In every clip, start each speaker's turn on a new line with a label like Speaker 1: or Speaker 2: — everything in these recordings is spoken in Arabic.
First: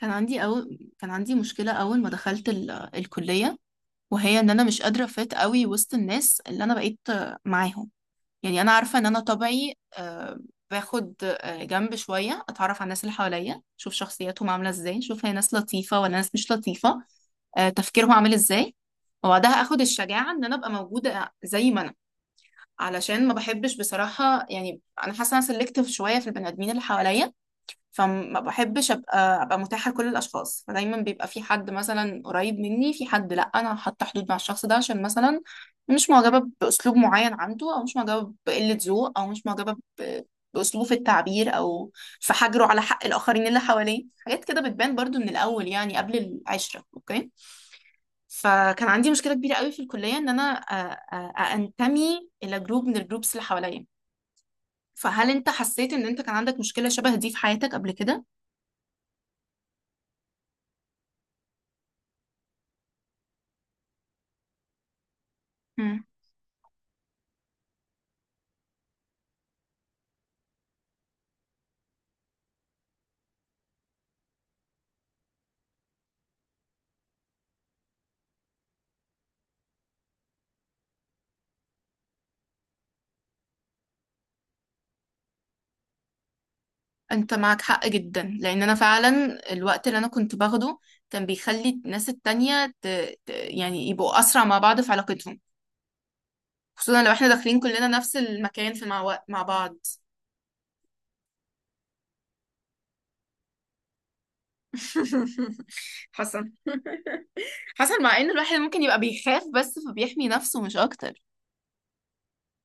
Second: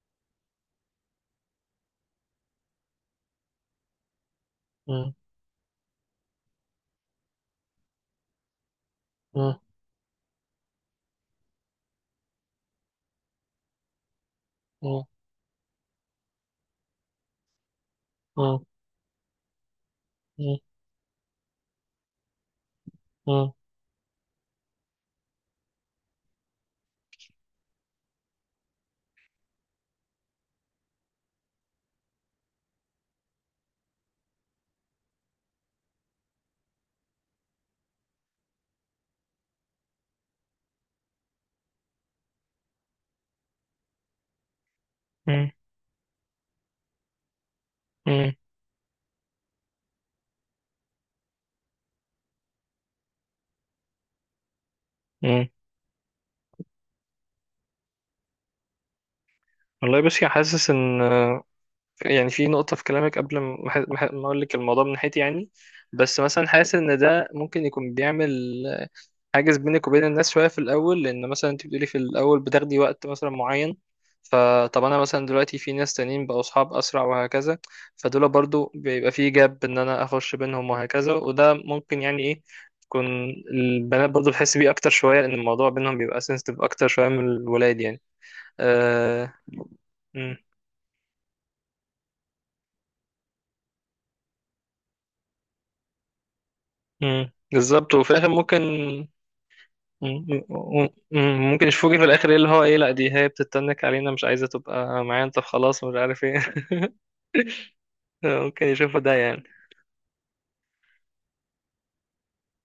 Speaker 1: كان عندي مشكلة أول ما دخلت الكلية، وهي إن أنا مش قادرة
Speaker 2: مم.
Speaker 1: أفيت قوي وسط الناس اللي أنا بقيت معاهم. يعني أنا عارفة إن أنا
Speaker 2: مم.
Speaker 1: طبعي، باخد جنب شوية أتعرف على الناس اللي حواليا، أشوف شخصياتهم عاملة إزاي،
Speaker 2: مم.
Speaker 1: أشوف هي ناس لطيفة ولا ناس مش لطيفة، تفكيرهم عامل
Speaker 2: مم.
Speaker 1: إزاي. وبعدها أخد الشجاعة إن أنا
Speaker 2: مم.
Speaker 1: أبقى موجودة زي ما أنا. علشان ما بحبش بصراحة، يعني أنا حاسة أنا سلكتيف شوية في البني آدمين اللي حواليا، فما بحبش ابقى متاحه لكل الاشخاص. فدايما بيبقى في حد مثلا قريب مني، في حد لا انا حاطه حدود مع الشخص ده، عشان مثلا مش معجبه باسلوب معين عنده، او مش معجبه بقله ذوق، او مش معجبه باسلوبه في التعبير، او في حجره على حق الاخرين اللي حواليه. حاجات كده بتبان برضو من
Speaker 2: مم.
Speaker 1: الاول، يعني قبل العشره، اوكي؟
Speaker 2: مم.
Speaker 1: فكان عندي مشكله كبيره قوي في الكليه، ان انا انتمي الى جروب من الجروبس اللي حواليا. فهل انت
Speaker 2: مم.
Speaker 1: حسيت ان انت كان عندك مشكله شبه دي في حياتك قبل كده؟
Speaker 2: والله بصي حاسس ان يعني في نقطة في كلامك قبل ما اقول لك الموضوع من ناحيتي يعني. بس مثلا حاسس ان ده ممكن يكون بيعمل حاجز بينك وبين الناس شوية في الأول، لأن مثلا أنت بتقولي في الأول بتاخدي وقت مثلا معين. فطب أنا مثلا دلوقتي في ناس تانيين بقوا أصحاب أسرع وهكذا، فدول برضو بيبقى في جاب إن أنا أخش بينهم وهكذا، وده ممكن يعني إيه تكون البنات برضو بتحس بيه أكتر شوية، لأن الموضوع بينهم بيبقى سنسيتيف أكتر شوية من
Speaker 1: انت معك
Speaker 2: الولاد
Speaker 1: حق
Speaker 2: يعني.
Speaker 1: جدا، لان انا
Speaker 2: أه...
Speaker 1: فعلا الوقت اللي انا كنت
Speaker 2: مم.
Speaker 1: باخده كان بيخلي الناس التانية يعني يبقوا اسرع مع بعض في علاقتهم، خصوصا لو احنا
Speaker 2: مم.
Speaker 1: داخلين كلنا
Speaker 2: بالظبط. وفي
Speaker 1: نفس
Speaker 2: الآخر ممكن
Speaker 1: المكان في مع بعض.
Speaker 2: مم. مم. ممكن يشوفوكي في الآخر إيه اللي هو إيه، لأ دي هي بتتنك علينا، مش عايزة تبقى معايا، أنت خلاص، مش عارف إيه.
Speaker 1: حصل حصل مع ان الواحد
Speaker 2: ممكن
Speaker 1: ممكن يبقى
Speaker 2: يشوفوا ده
Speaker 1: بيخاف،
Speaker 2: يعني.
Speaker 1: بس فبيحمي نفسه مش اكتر.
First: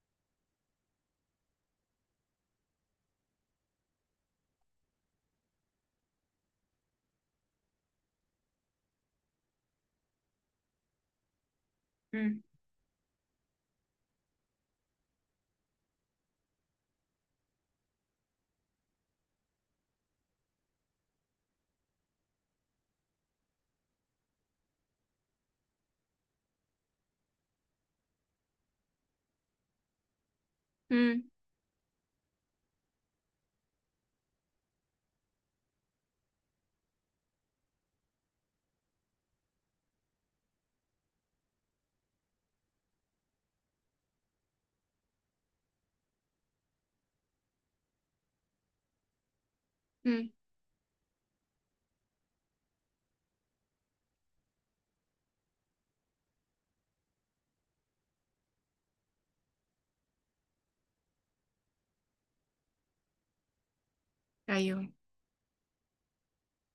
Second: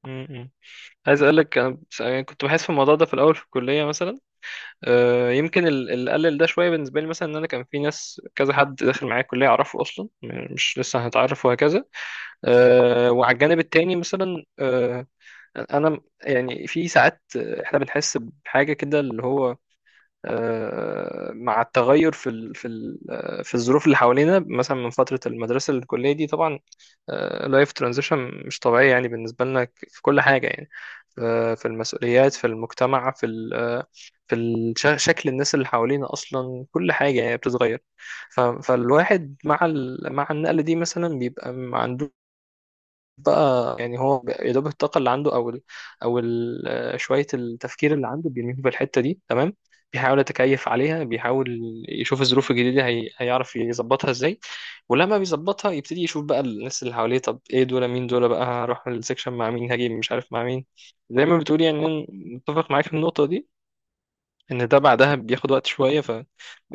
Speaker 2: م- م. عايز اقول لك انا، يعني كنت بحس في الموضوع ده في الاول في الكليه مثلا. يمكن اللي قلل ده شويه بالنسبه لي مثلا ان انا كان في ناس، كذا حد داخل معايا الكليه اعرفه اصلا، مش لسه هنتعرف وهكذا.
Speaker 1: امم
Speaker 2: وعلى الجانب التاني مثلا، انا يعني في ساعات احنا بنحس بحاجه كده اللي هو، مع التغير في ال في ال آه، في الظروف اللي حوالينا مثلا من فترة المدرسة للكلية. دي طبعا لايف ترانزيشن مش طبيعية يعني بالنسبة لنا، في كل حاجة يعني. في المسؤوليات، في المجتمع، في ال آه، في شكل الناس اللي حوالينا أصلا. كل حاجة يعني بتتغير. فالواحد مع مع النقلة دي مثلا بيبقى ما عندوش بقى يعني، هو يا دوب الطاقة اللي عنده أو ال أو ال آه، شوية التفكير اللي عنده بيرميه في الحتة دي، تمام. بيحاول
Speaker 1: امم
Speaker 2: يتكيف عليها، بيحاول يشوف الظروف الجديدة هي هيعرف يظبطها ازاي، ولما بيظبطها يبتدي يشوف بقى الناس اللي حواليه، طب ايه دول؟ مين دول بقى؟ هروح السكشن مع مين؟ هاجي مش عارف مع مين؟ زي ما بتقولي يعني. أنا متفق معاك في النقطة دي، ان ده
Speaker 1: ايوه،
Speaker 2: بعدها بياخد وقت شوية، فبقى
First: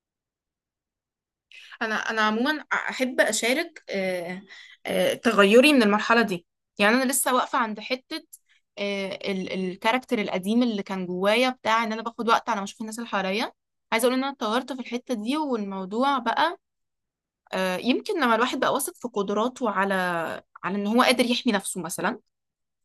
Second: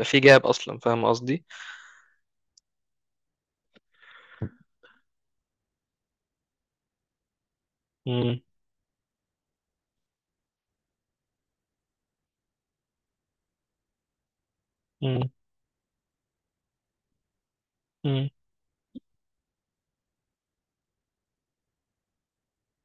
Speaker 2: في جاب اصلا، فاهم قصدي.
Speaker 1: انا عموما احب اشارك، تغيري من المرحله دي. يعني انا لسه واقفه عند حته
Speaker 2: مم،
Speaker 1: الكاركتر القديم اللي كان جوايا، بتاع ان انا باخد وقت على ما اشوف الناس اللي حواليا. عايزه اقول ان انا اتطورت في الحته
Speaker 2: مم،
Speaker 1: دي، والموضوع بقى يمكن
Speaker 2: مم،
Speaker 1: لما الواحد بقى واثق في قدراته، على ان هو قادر يحمي نفسه مثلا.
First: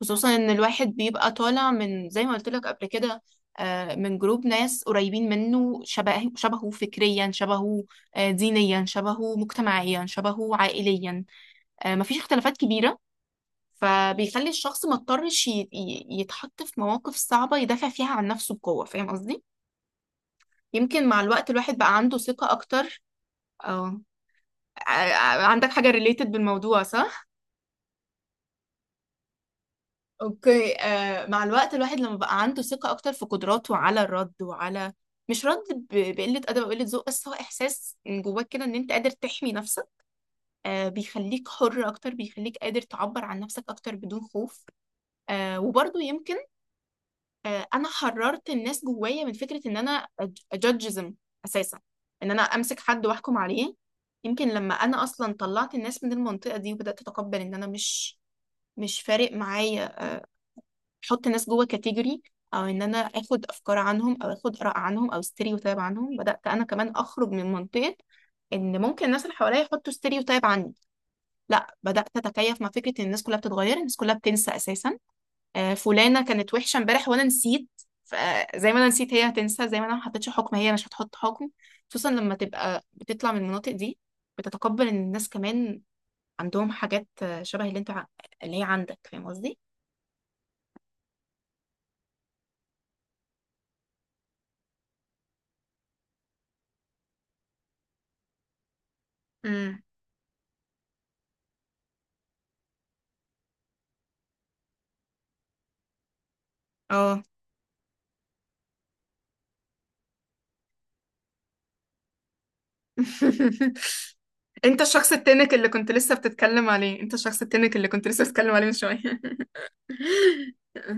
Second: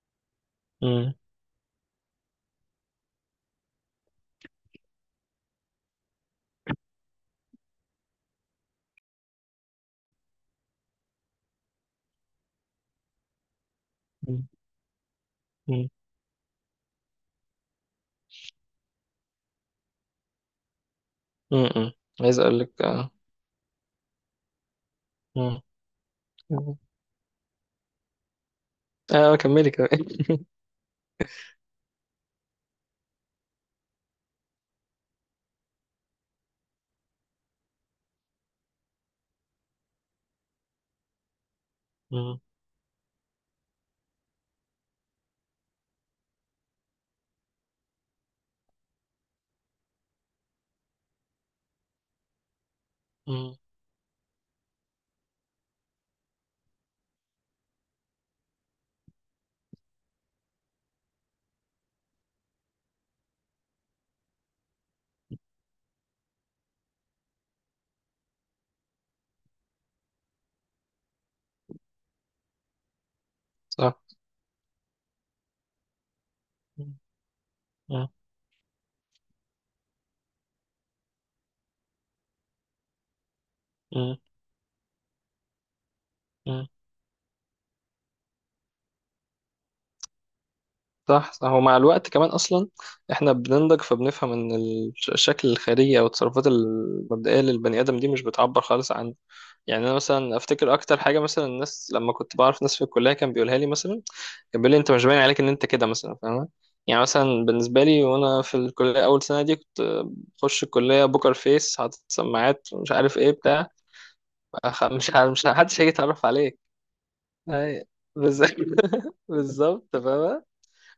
Speaker 1: خصوصا ان الواحد
Speaker 2: مم،
Speaker 1: بيبقى طالع من زي ما قلت لك قبل كده، من جروب ناس قريبين منه، شبه شبهه فكريا، شبهه دينيا، شبهه مجتمعيا، شبهه عائليا، مفيش اختلافات كبيرة.
Speaker 2: مم،
Speaker 1: فبيخلي الشخص ما اضطرش يتحط في مواقف صعبة يدافع فيها عن نفسه بقوة، فاهم قصدي؟ يمكن مع الوقت
Speaker 2: مم،
Speaker 1: الواحد
Speaker 2: مم.
Speaker 1: بقى عنده
Speaker 2: عايز
Speaker 1: ثقة
Speaker 2: اقول لك
Speaker 1: أكتر. اه ع-
Speaker 2: آه،
Speaker 1: عندك حاجة ريليتد
Speaker 2: مم.
Speaker 1: بالموضوع، صح؟
Speaker 2: اه كملي كمان.
Speaker 1: اوكي، مع الوقت الواحد لما بقى عنده ثقة اكتر في قدراته على الرد وعلى، مش رد بقلة أدب أو قلة ذوق، بس هو إحساس من جواك كده إن أنت قادر تحمي نفسك. بيخليك حر أكتر،
Speaker 2: مم.
Speaker 1: بيخليك قادر تعبر عن نفسك أكتر بدون خوف. وبرضه يمكن أنا حررت الناس جوايا من فكرة إن أنا أجادجزم أساسا، إن أنا أمسك حد وأحكم
Speaker 2: مم.
Speaker 1: عليه. يمكن لما أنا أصلا طلعت الناس من المنطقة دي، وبدأت أتقبل إن أنا مش فارق معايا احط ناس جوه كاتيجوري، او ان انا اخد افكار عنهم، او اخد اراء عنهم، او ستيريوتايب عنهم، بدات انا كمان اخرج من منطقه ان ممكن الناس اللي حواليا يحطوا ستيريوتايب عني. لا، بدات اتكيف مع فكره ان الناس كلها بتتغير، الناس
Speaker 2: صح.
Speaker 1: كلها بتنسى اساسا. فلانه كانت وحشه
Speaker 2: مم.
Speaker 1: امبارح وانا نسيت،
Speaker 2: مم.
Speaker 1: فزي ما انا نسيت هي هتنسى، زي ما انا ما حطيتش حكم هي مش هتحط حكم، خصوصا لما تبقى بتطلع من المناطق دي،
Speaker 2: مم.
Speaker 1: بتتقبل ان الناس كمان
Speaker 2: مم.
Speaker 1: عندهم حاجات شبه اللي هي عندك، فاهم قصدي؟
Speaker 2: صح صح. ومع الوقت كمان اصلا احنا بننضج، فبنفهم ان الشكل الخارجي او التصرفات المبدئيه للبني ادم دي مش بتعبر خالص عن،
Speaker 1: امم،
Speaker 2: يعني انا مثلا افتكر اكتر حاجه مثلا الناس لما كنت بعرف ناس في الكليه كان بيقولها لي مثلا، كان بيقول لي انت مش باين عليك ان انت كده مثلا، فاهم؟ يعني
Speaker 1: اه.
Speaker 2: مثلا بالنسبه لي وانا في الكليه اول سنه دي، كنت بخش الكليه بوكر فيس، حاطط سماعات، مش عارف ايه بتاع.
Speaker 1: انت
Speaker 2: خ-
Speaker 1: الشخص
Speaker 2: مش ه- مش ه-
Speaker 1: التنك اللي
Speaker 2: محدش هيجي
Speaker 1: كنت لسه
Speaker 2: يتعرف عليك.
Speaker 1: بتتكلم عليه، انت الشخص التنك
Speaker 2: أي-
Speaker 1: اللي كنت لسه
Speaker 2: بز-
Speaker 1: بتتكلم عليه من شوية.
Speaker 2: بالظبط فاهمة.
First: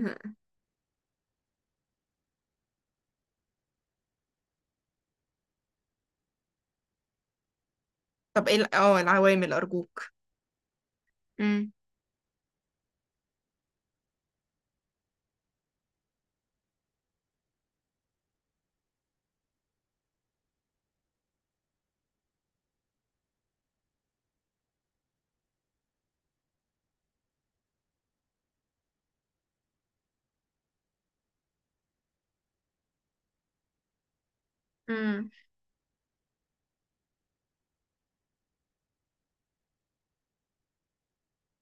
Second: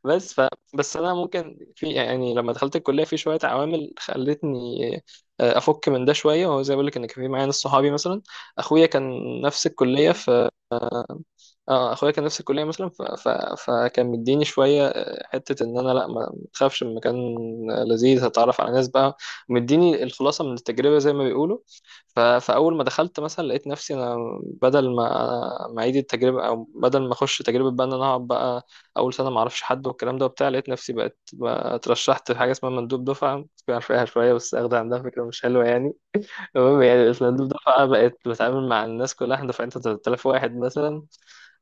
Speaker 2: بس ف بس أنا ممكن في يعني، لما دخلت الكلية في شوية عوامل خلتني أفك من ده شوية، وهو زي ما بقول لك إن كان في معايا ناس صحابي مثلا.
Speaker 1: طب ايه
Speaker 2: أخويا كان
Speaker 1: العوامل
Speaker 2: نفس
Speaker 1: ارجوك؟
Speaker 2: الكلية في،
Speaker 1: مم.
Speaker 2: اه اخويا كان نفس الكليه مثلا، فكان مديني شويه حته ان انا لا، ما تخافش، المكان لذيذ، هتعرف على ناس بقى. مديني الخلاصه من التجربه زي ما بيقولوا. فاول ما دخلت مثلا لقيت نفسي انا، بدل ما اعيد التجربه، او بدل ما اخش تجربه بقى، ان انا اقعد بقى اول سنه ما اعرفش حد والكلام ده وبتاع، لقيت نفسي بقت بقى اترشحت في حاجه اسمها مندوب دفعه، مش عارف ايه شويه، بس اخد عندها فكره
Speaker 1: مم.
Speaker 2: مش حلوه يعني. المهم، يعني الأسلانديب دفعة بقت بتعامل مع الناس كلها، احنا دفعتنا 3000 واحد مثلا.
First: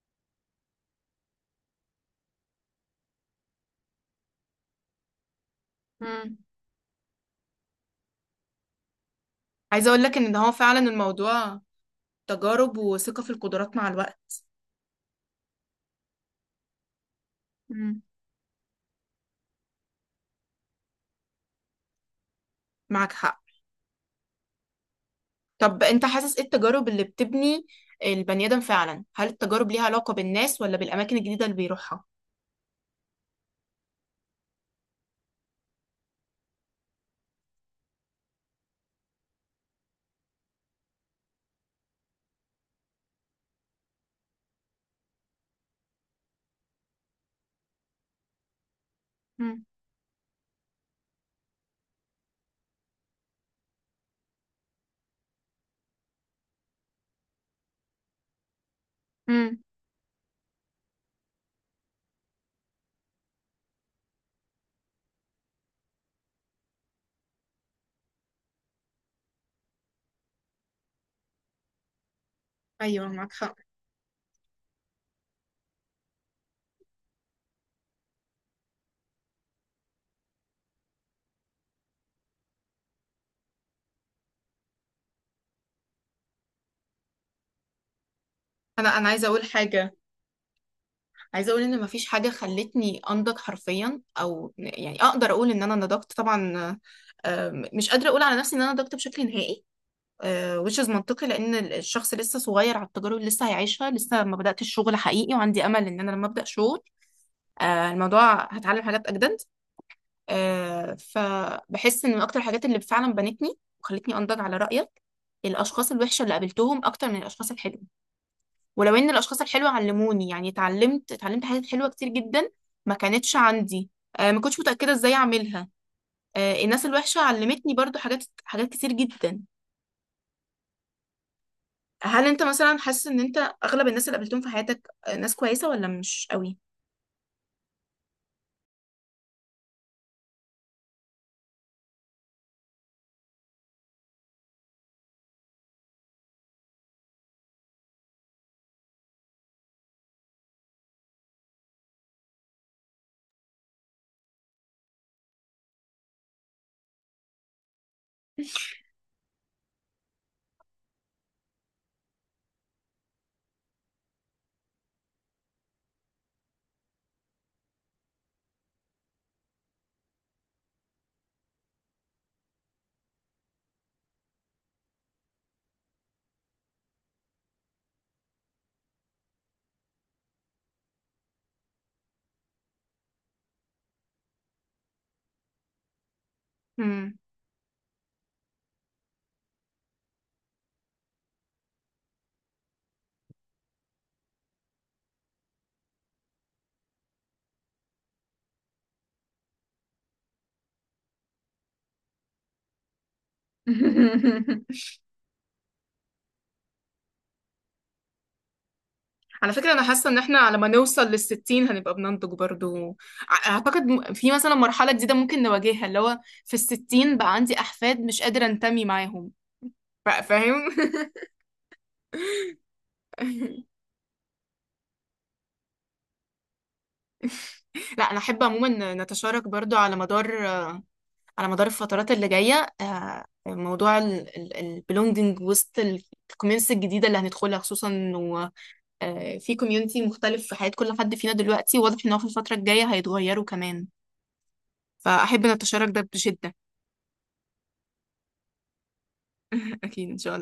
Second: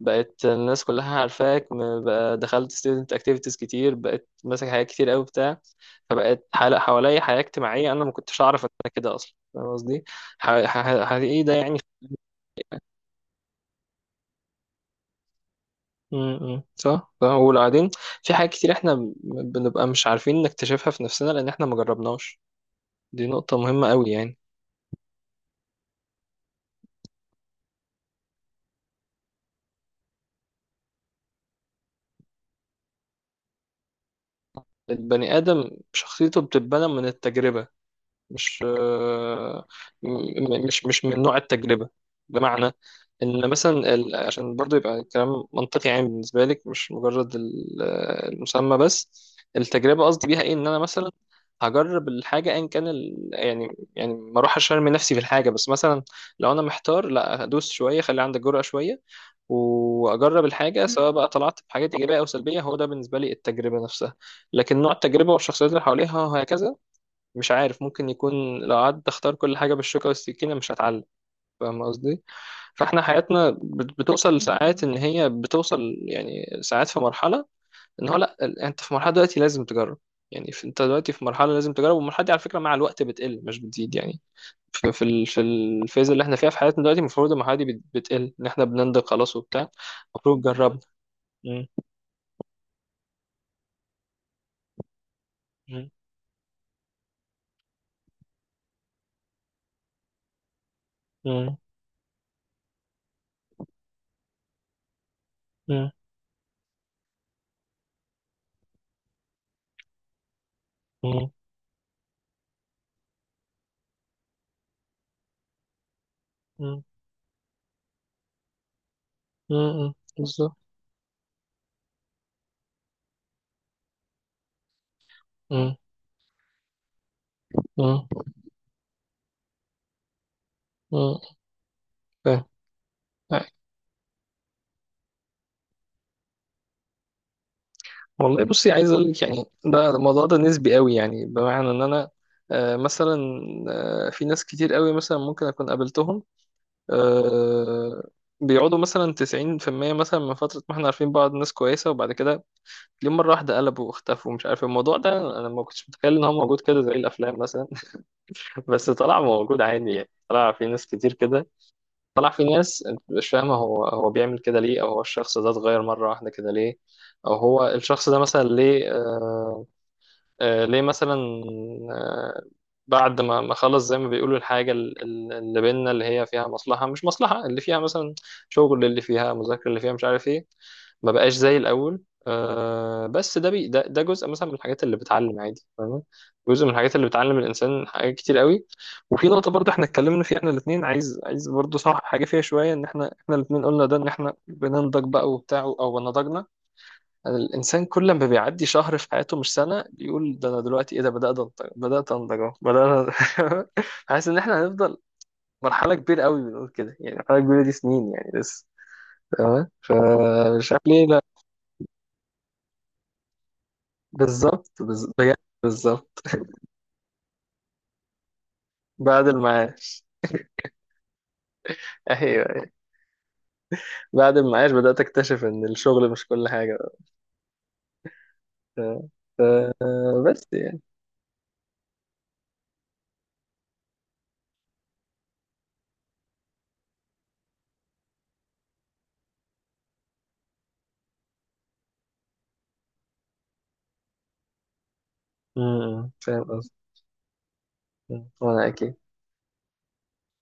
Speaker 2: بقت الناس كلها عارفاك، بقى دخلت student activities كتير، بقت ماسك حاجات كتير قوي بتاع.
Speaker 1: مم.
Speaker 2: فبقت حواليا حياة اجتماعية، أنا ما كنتش أعرف إن أنا كده أصلا، فاهم
Speaker 1: عايزة اقول
Speaker 2: قصدي؟
Speaker 1: لك ان ده هو فعلا
Speaker 2: إيه ده
Speaker 1: الموضوع،
Speaker 2: يعني؟
Speaker 1: تجارب وثقة في القدرات مع الوقت.
Speaker 2: م- م. صح صح. وبعدين
Speaker 1: مم.
Speaker 2: في حاجات كتير احنا بنبقى مش عارفين نكتشفها في نفسنا لأن احنا ما جربناش.
Speaker 1: معك
Speaker 2: دي
Speaker 1: حق.
Speaker 2: نقطة مهمة قوي يعني.
Speaker 1: طب انت حاسس ايه التجارب اللي بتبني البني ادم فعلا؟ هل التجارب ليها علاقة بالناس ولا بالاماكن الجديدة اللي بيروحها؟
Speaker 2: البني آدم شخصيته بتتبنى من التجربة، مش آه، م- مش مش من نوع التجربة. بمعنى إن مثلا عشان برضو يبقى الكلام منطقي عام بالنسبة لك، مش مجرد المسمى بس.
Speaker 1: مم.
Speaker 2: التجربة قصدي بيها إيه؟ إن أنا مثلا هجرب الحاجة أيا كان يعني، ما أروح أشرمي نفسي في الحاجة، بس مثلا لو أنا محتار لا، هدوس شوية، خلي عندك جرأة شوية
Speaker 1: مم.
Speaker 2: واجرب الحاجه، سواء بقى طلعت بحاجات ايجابيه او سلبيه، هو ده بالنسبه لي التجربه نفسها. لكن نوع التجربه والشخصيات اللي حواليها وهكذا مش عارف، ممكن يكون لو قعدت اختار كل حاجة بالشوكة والسكينة مش هتعلم، فاهم قصدي. فاحنا
Speaker 1: ايوه، معك
Speaker 2: حياتنا
Speaker 1: حق.
Speaker 2: بتوصل ساعات، ان هي بتوصل يعني ساعات في مرحلة ان هو لا، انت في مرحلة دلوقتي لازم تجرب. يعني انت دلوقتي في مرحلة لازم تجرب، والمرحلة دي على فكرة مع الوقت بتقل مش بتزيد يعني. في في الفيز اللي احنا فيها في حياتنا دلوقتي، المفروض المرحلة دي بتقل ان احنا
Speaker 1: انا
Speaker 2: بننضج
Speaker 1: انا عايزة
Speaker 2: خلاص
Speaker 1: اقول
Speaker 2: وبتاع.
Speaker 1: حاجة.
Speaker 2: المفروض جربنا.
Speaker 1: عايزه اقول
Speaker 2: م-
Speaker 1: ان مفيش حاجه خلتني انضج حرفيا، او يعني اقدر اقول ان انا
Speaker 2: م-
Speaker 1: نضجت طبعا. مش قادره اقول على نفسي ان انا نضجت بشكل نهائي. Which is منطقي، لان
Speaker 2: م-
Speaker 1: ال- الشخص لسه صغير على التجارب اللي لسه هيعيشها، لسه ما بداتش الشغل حقيقي، وعندي امل
Speaker 2: م-
Speaker 1: ان انا لما ابدا شغل، الموضوع هتعلم حاجات اجدد.
Speaker 2: م-
Speaker 1: فبحس ان من اكتر الحاجات اللي فعلا بنتني وخلتني انضج، على رايك، الاشخاص الوحشه اللي قابلتهم
Speaker 2: م-
Speaker 1: اكتر من الاشخاص الحلوه. ولو ان الاشخاص الحلوه
Speaker 2: م-
Speaker 1: علموني، يعني
Speaker 2: بالظبط.
Speaker 1: اتعلمت حاجات حلوه كتير جدا ما كانتش عندي، ما كنتش متاكده ازاي اعملها.
Speaker 2: م-
Speaker 1: الناس الوحشه علمتني برضو
Speaker 2: م-
Speaker 1: حاجات، حاجات كتير جدا.
Speaker 2: م-
Speaker 1: هل انت
Speaker 2: فاهم.
Speaker 1: مثلا حاسس ان انت اغلب الناس اللي قابلتهم في حياتك ناس كويسه ولا مش قوي؟
Speaker 2: والله بصي عايز اقول لك يعني، ده الموضوع ده نسبي قوي، يعني بمعنى ان انا مثلا في ناس كتير قوي مثلا ممكن اكون قابلتهم، آه، بيقعدوا مثلا 90% مثلا من فترة ما احنا عارفين بعض، ناس كويسة، وبعد كده ليه مرة واحدة قلبوا واختفوا، مش عارف إيه. الموضوع ده انا ما كنتش متخيل ان هو موجود كده زي الافلام مثلا. بس طلع موجود عادي يعني، طلع في ناس كتير كده، طلع في ناس انت مش فاهمة هو بيعمل كده ليه، او هو الشخص ده اتغير مرة واحدة كده ليه، او هو الشخص ده مثلا ليه، ليه مثلا، آه، بعد ما خلص زي ما بيقولوا الحاجة اللي بينا، اللي هي فيها مصلحة مش مصلحة، اللي فيها مثلا شغل، اللي فيها مذاكرة، اللي فيها مش عارف ايه، ما بقاش زي الأول. بس ده ده جزء مثلا من الحاجات اللي بتعلم عادي، فاهم. جزء من الحاجات اللي
Speaker 1: مم.
Speaker 2: بتعلم الإنسان حاجات كتير قوي. وفي نقطة برضه احنا اتكلمنا فيها احنا الاتنين، عايز برضه، صح حاجة فيها شوية ان احنا الاتنين قلنا ده، ان احنا بننضج بقى وبتاع او نضجنا. الإنسان كل ما بيعدي شهر في حياته مش سنة، يقول ده، أنا دلوقتي إيه ده؟ بدأت أنضج، بدأت أنضج، أهو بدأنا. حاسس إن إحنا هنفضل مرحلة كبيرة قوي بنقول كده، يعني مرحلة كبيرة دي سنين يعني لسه،
Speaker 1: على
Speaker 2: تمام.
Speaker 1: فكرة، أنا حاسة إن إحنا على ما
Speaker 2: فمش عارف
Speaker 1: نوصل
Speaker 2: ليه لا.
Speaker 1: للستين هنبقى بننضج برضو. أعتقد في مثلا
Speaker 2: بالظبط،
Speaker 1: مرحلة جديدة
Speaker 2: بجد،
Speaker 1: ممكن نواجهها، اللي
Speaker 2: بالظبط.
Speaker 1: هو في الستين بقى عندي أحفاد مش قادرة أنتمي
Speaker 2: بعد
Speaker 1: معاهم،
Speaker 2: المعاش.
Speaker 1: فاهم؟
Speaker 2: أيوه أيوه. بعد المعاش بدأت أكتشف إن الشغل مش كل حاجة.
Speaker 1: لا، انا احب
Speaker 2: ف...
Speaker 1: عموما
Speaker 2: ف...
Speaker 1: نتشارك برضو، على مدار
Speaker 2: بس يعني
Speaker 1: على مدار الفترات اللي جايه، موضوع البلونجنج وسط الكوميونتي الجديده اللي هندخلها، خصوصا انه في كوميونتي مختلف في حياه كل حد فينا دلوقتي، واضح ان هو في الفتره الجايه هيتغيروا كمان. فاحب نتشارك ده
Speaker 2: فاهم
Speaker 1: بشده.
Speaker 2: قصدي. مم. وأنا أكيد.
Speaker 1: اكيد ان شاء الله.